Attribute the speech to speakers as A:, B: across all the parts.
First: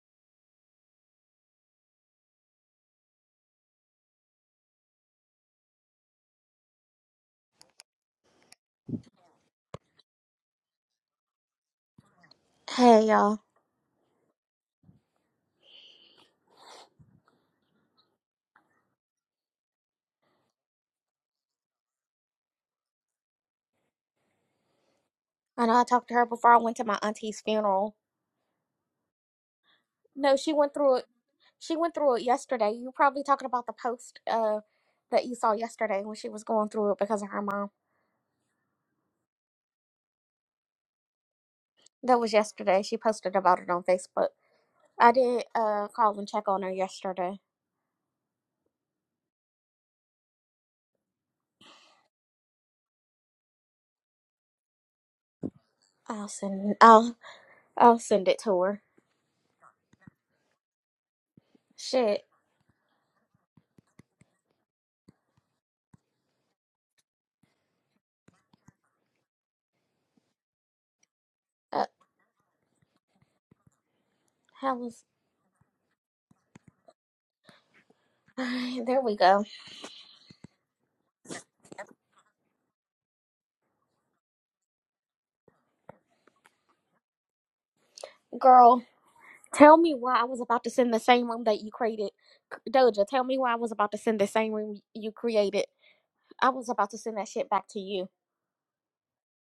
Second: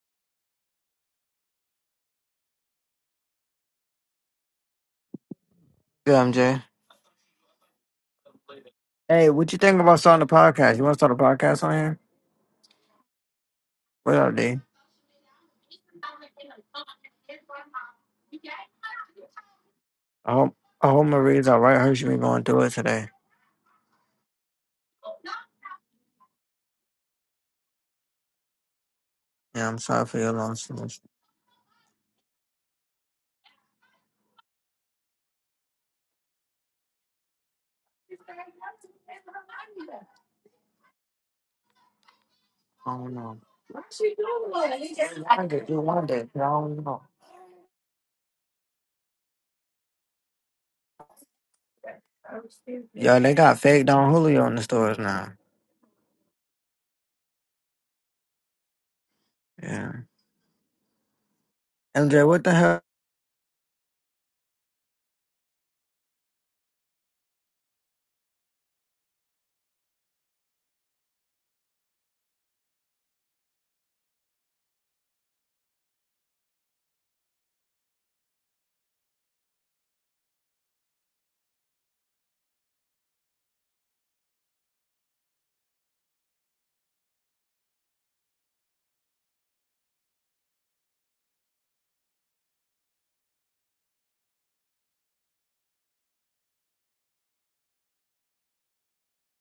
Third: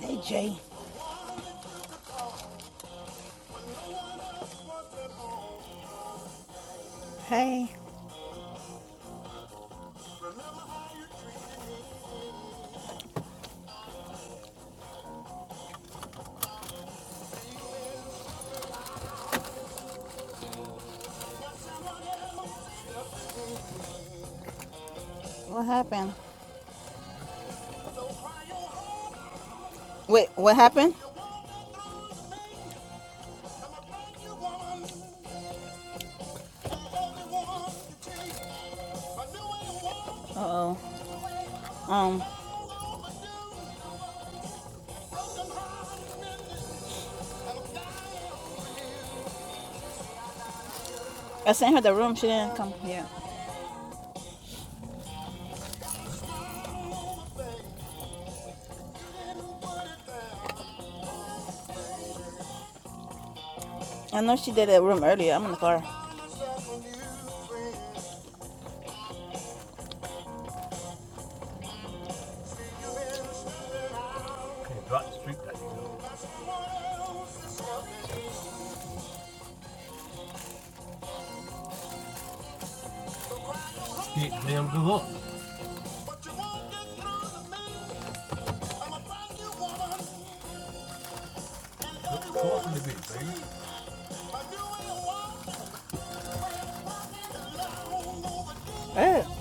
A: Hey, Jay.
B: Good, MJ.
A: Hey,
B: Hey, what you think about starting a podcast? You want to start a podcast on here?
C: Hey y'all.
B: What up, D? I hope I hope Marie's all right. I heard she been going through it today.
A: what
C: I know I talked
A: happened?
C: to her before I went to my auntie's funeral.
B: Yeah, I'm sorry for
A: Wait,
B: your
C: No, she
A: what
B: loss.
C: went
B: I
A: happened?
C: through it. She went through it yesterday. You probably talking about the post uh that you saw yesterday when she was going through it because of her mom.
A: Uh oh.
C: That
A: Um,
C: was yesterday. She
B: don't
C: posted
B: know.
C: about it on
B: What's she
C: Facebook.
B: doing?
C: I did
B: I could do
C: uh
B: one
C: call
B: day.
C: and
B: but I
C: check on her
B: don't know.
C: yesterday.
A: I sent her the room. She didn't come here.
B: Yo, they got fake Don Julio in the stores now.
C: I'll send I'll I'll send it to her.
B: Yeah.
C: Shit.
B: MJ, what the hell?
A: I know she did a room earlier. I'm in the car.
C: Uh how
A: Hey,
C: was?
A: drop the street that you know.
C: there we go.
A: Stick damn good up.
C: Girl, tell me why I was about to send the same room that you created.
A: talking to me,
C: Doja, tell me
A: baby?
C: why I was about to send the same room you created I was about to send that shit back to you.
A: Oh.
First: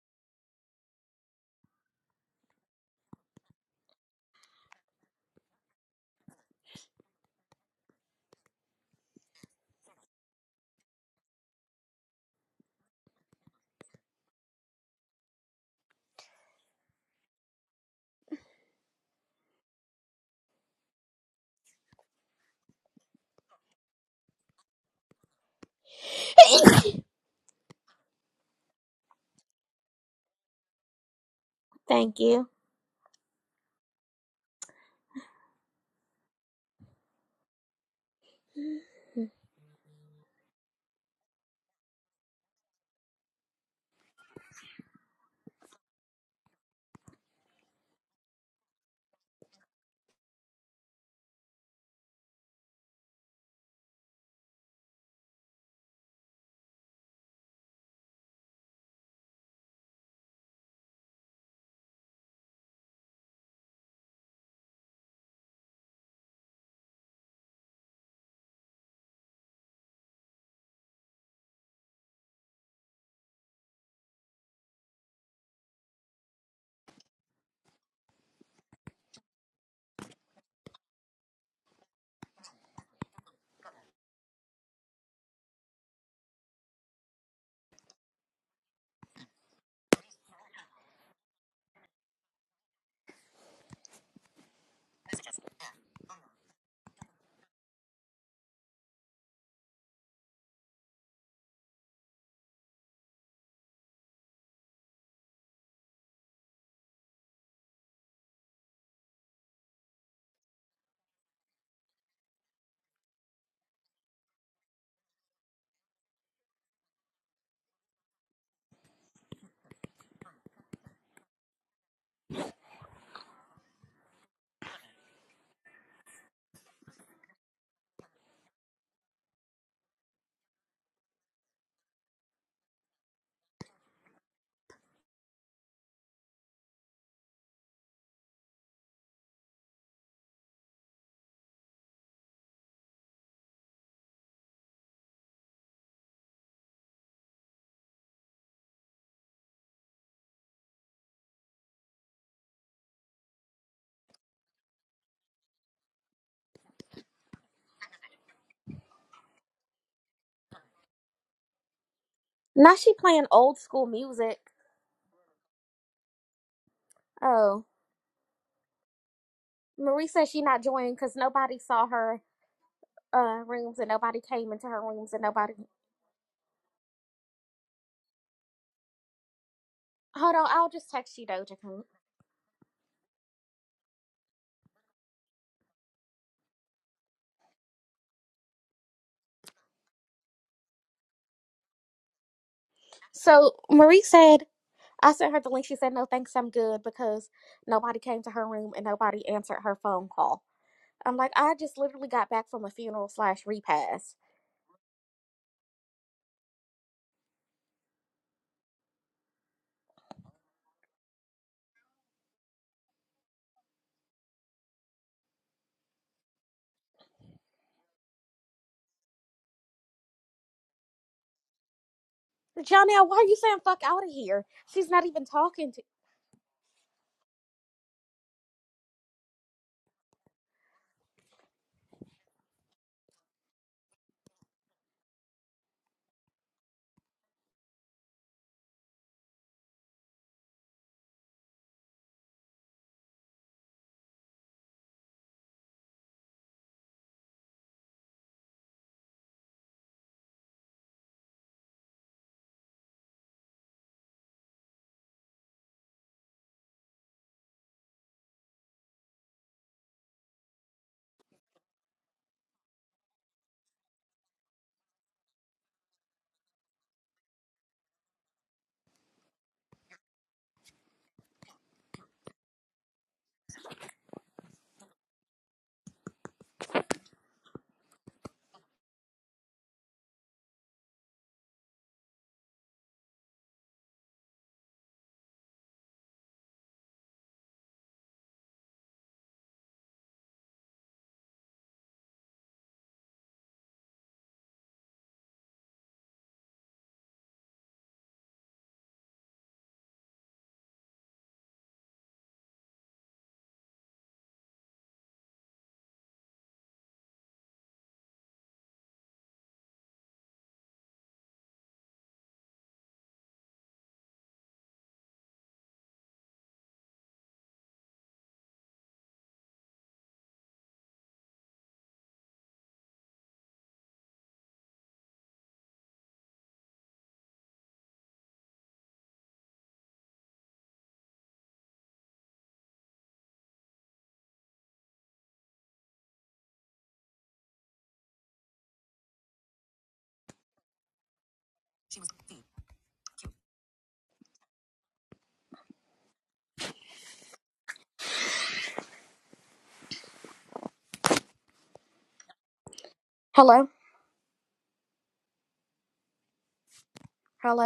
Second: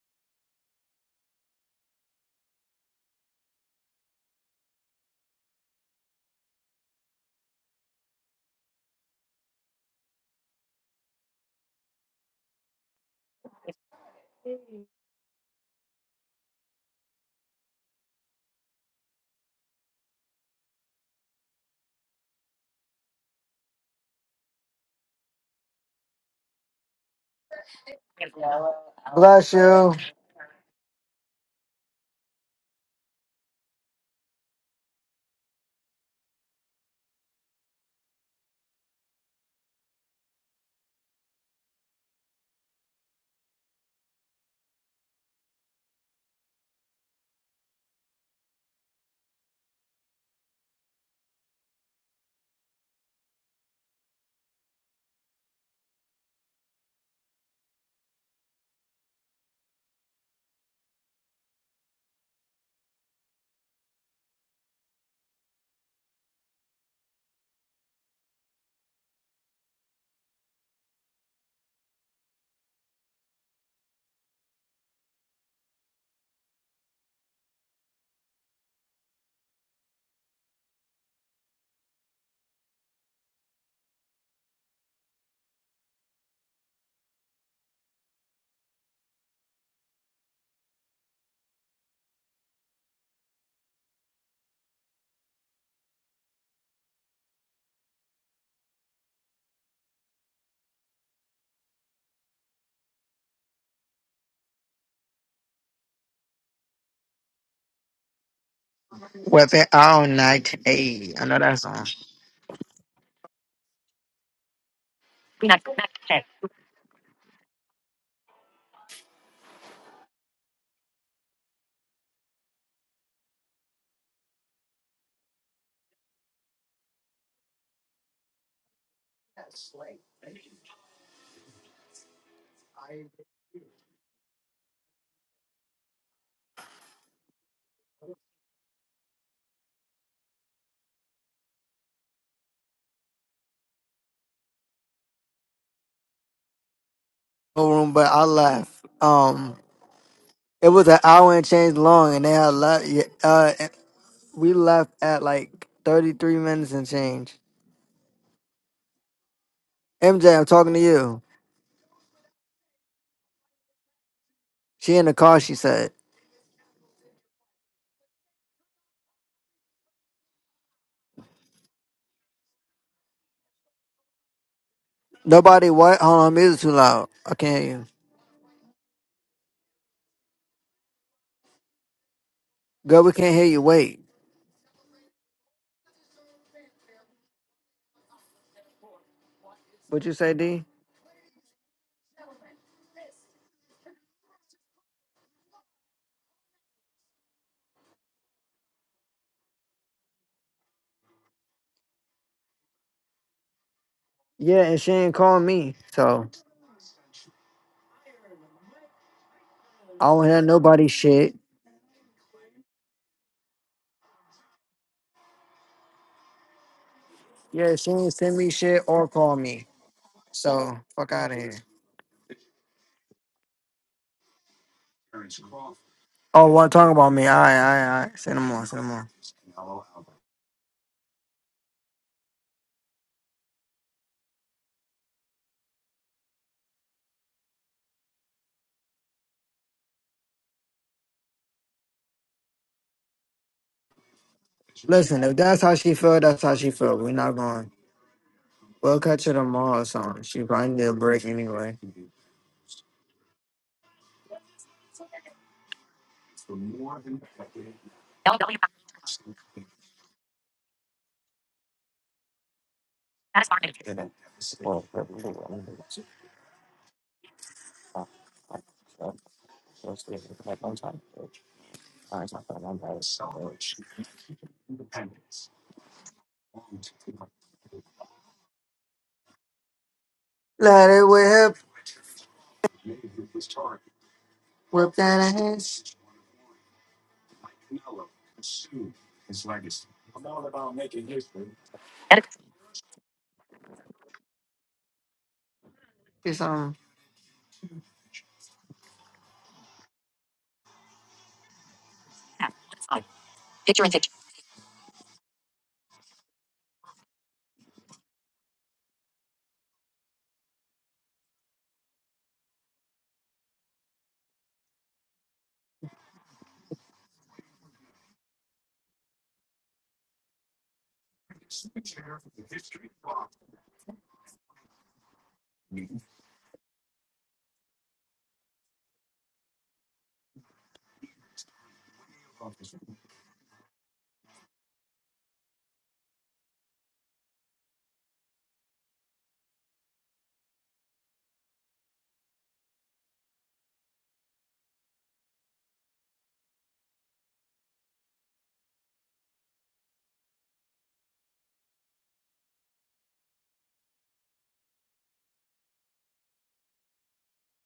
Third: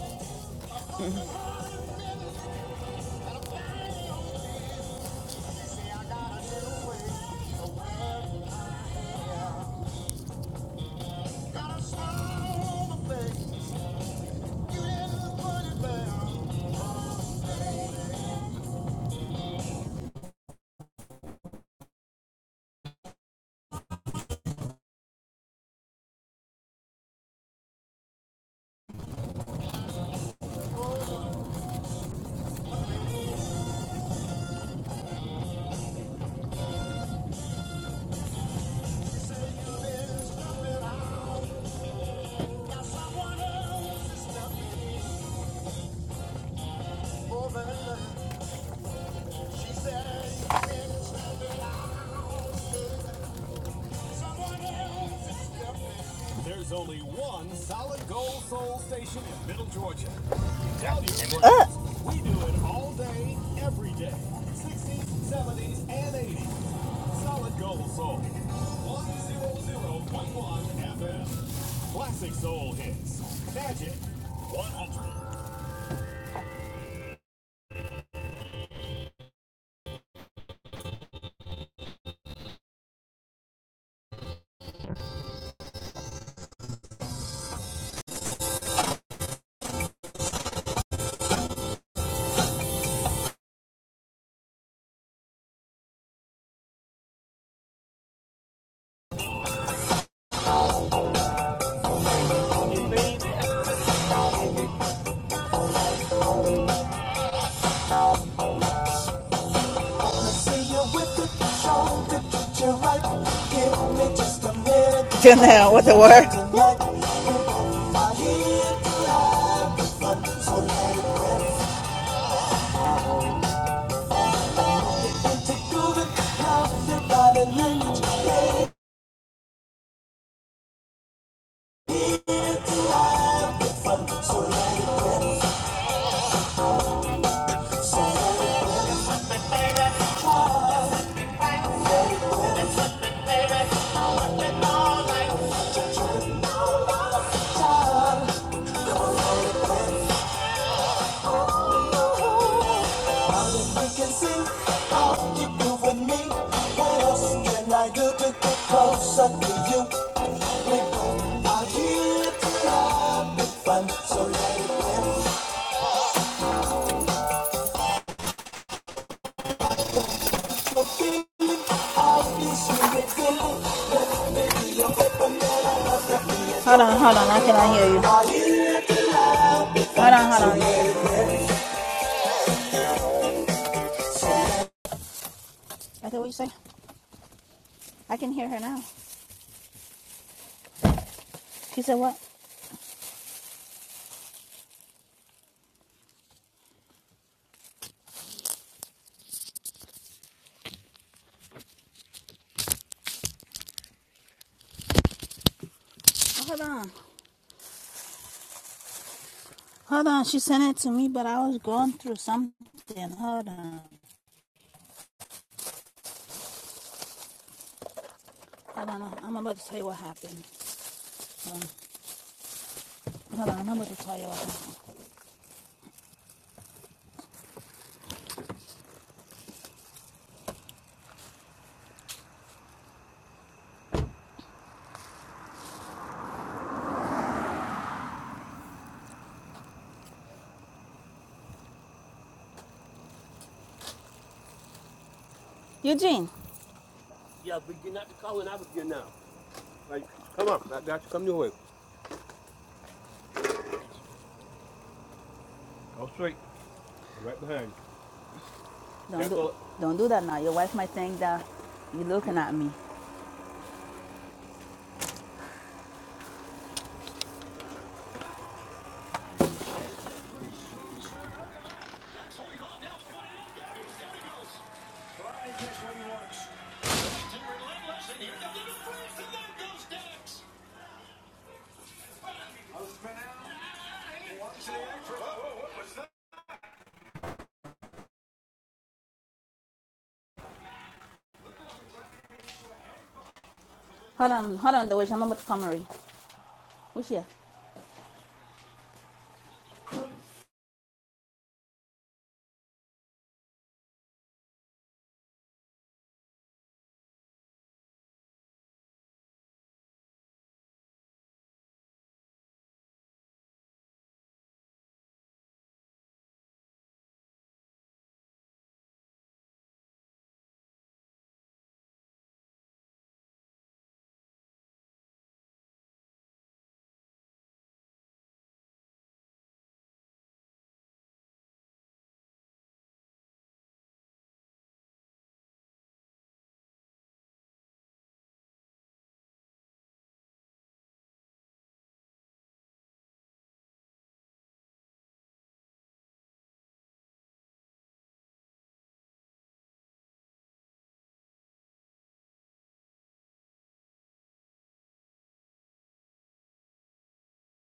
B: Bless you.
C: Thank you.
A: There's only one solid gold soul station in Middle Georgia. tell you Uh. we do it all day, every day. 60s, 70s, and 80s. Solid Gold Soul. 100.1 FM. Classic Soul Hits. Magic 100.
B: Weapon all night. Hey, I know that song.
A: Jim, now what the word?
B: No room, but I left. Um, it was an hour and change long, and they had a lot. Uh, we left at like 33 minutes and change. MJ, I'm talking to you.
C: Now she playing old school music.
B: She in the car, she said.
C: Oh, Marie says she not joining because nobody saw her uh rooms and nobody came into her rooms and nobody.
B: Nobody what? Hold on, music too
A: Hold on,
B: loud.
A: hold on.
B: I
A: I
B: can't hear
A: cannot
B: you.
A: hear you. Hold on,
C: Hold
A: hold
C: on,
A: on. I
C: I'll just text you Doja.
B: Girl, we can't hear you. Wait.
A: said, what you say? I can hear her now.
B: What you say, D?
A: She said, what?
C: So Marie said I sent her the link. She said no, thanks, I'm good because nobody came to her room and nobody answered her phone call. I'm like, I just literally got back from a funeral slash repast.
B: Yeah, and she ain't calling me. So
A: Hold on.
B: I
A: Hold on.
B: don't
A: She
B: hear
A: sent it
B: nobody
A: to me, but
B: shit.
A: I was going through something. Hold on.
B: Yeah, she ain't send me shit
A: Hold
B: or
A: on.
B: call
A: I'm about to
B: me.
A: tell you what happened.
B: So fuck out of here.
A: Hold on.
C: Jonelle, why are you
A: Hold on.
C: saying
A: I'm
C: fuck
A: about to
C: out of
A: tell you what
C: here?
A: happened.
C: She's not even talking to.
B: Oh, what talking about me? All right, all right, all right. Send them on, send them on. Listen, if that's how she feel,
A: Eugene.
B: that's how she feel. We're not
A: Yeah,
B: going.
A: but you're not the caller I was getting
B: We'll
A: now.
B: catch her tomorrow or
A: Like,
B: something. She
A: come on,
B: probably
A: I
B: need a
A: got you. Come
B: break
A: your way.
B: anyway.
A: Go straight. Right behind you. Don't do, don't do that now. Your wife might think that you're looking at me.
B: Let it whip. Whip that ass.
A: Hold on, hold on, the way I'm about to come, Marie.
B: Do something.
A: Who's here?
C: Hello, hello.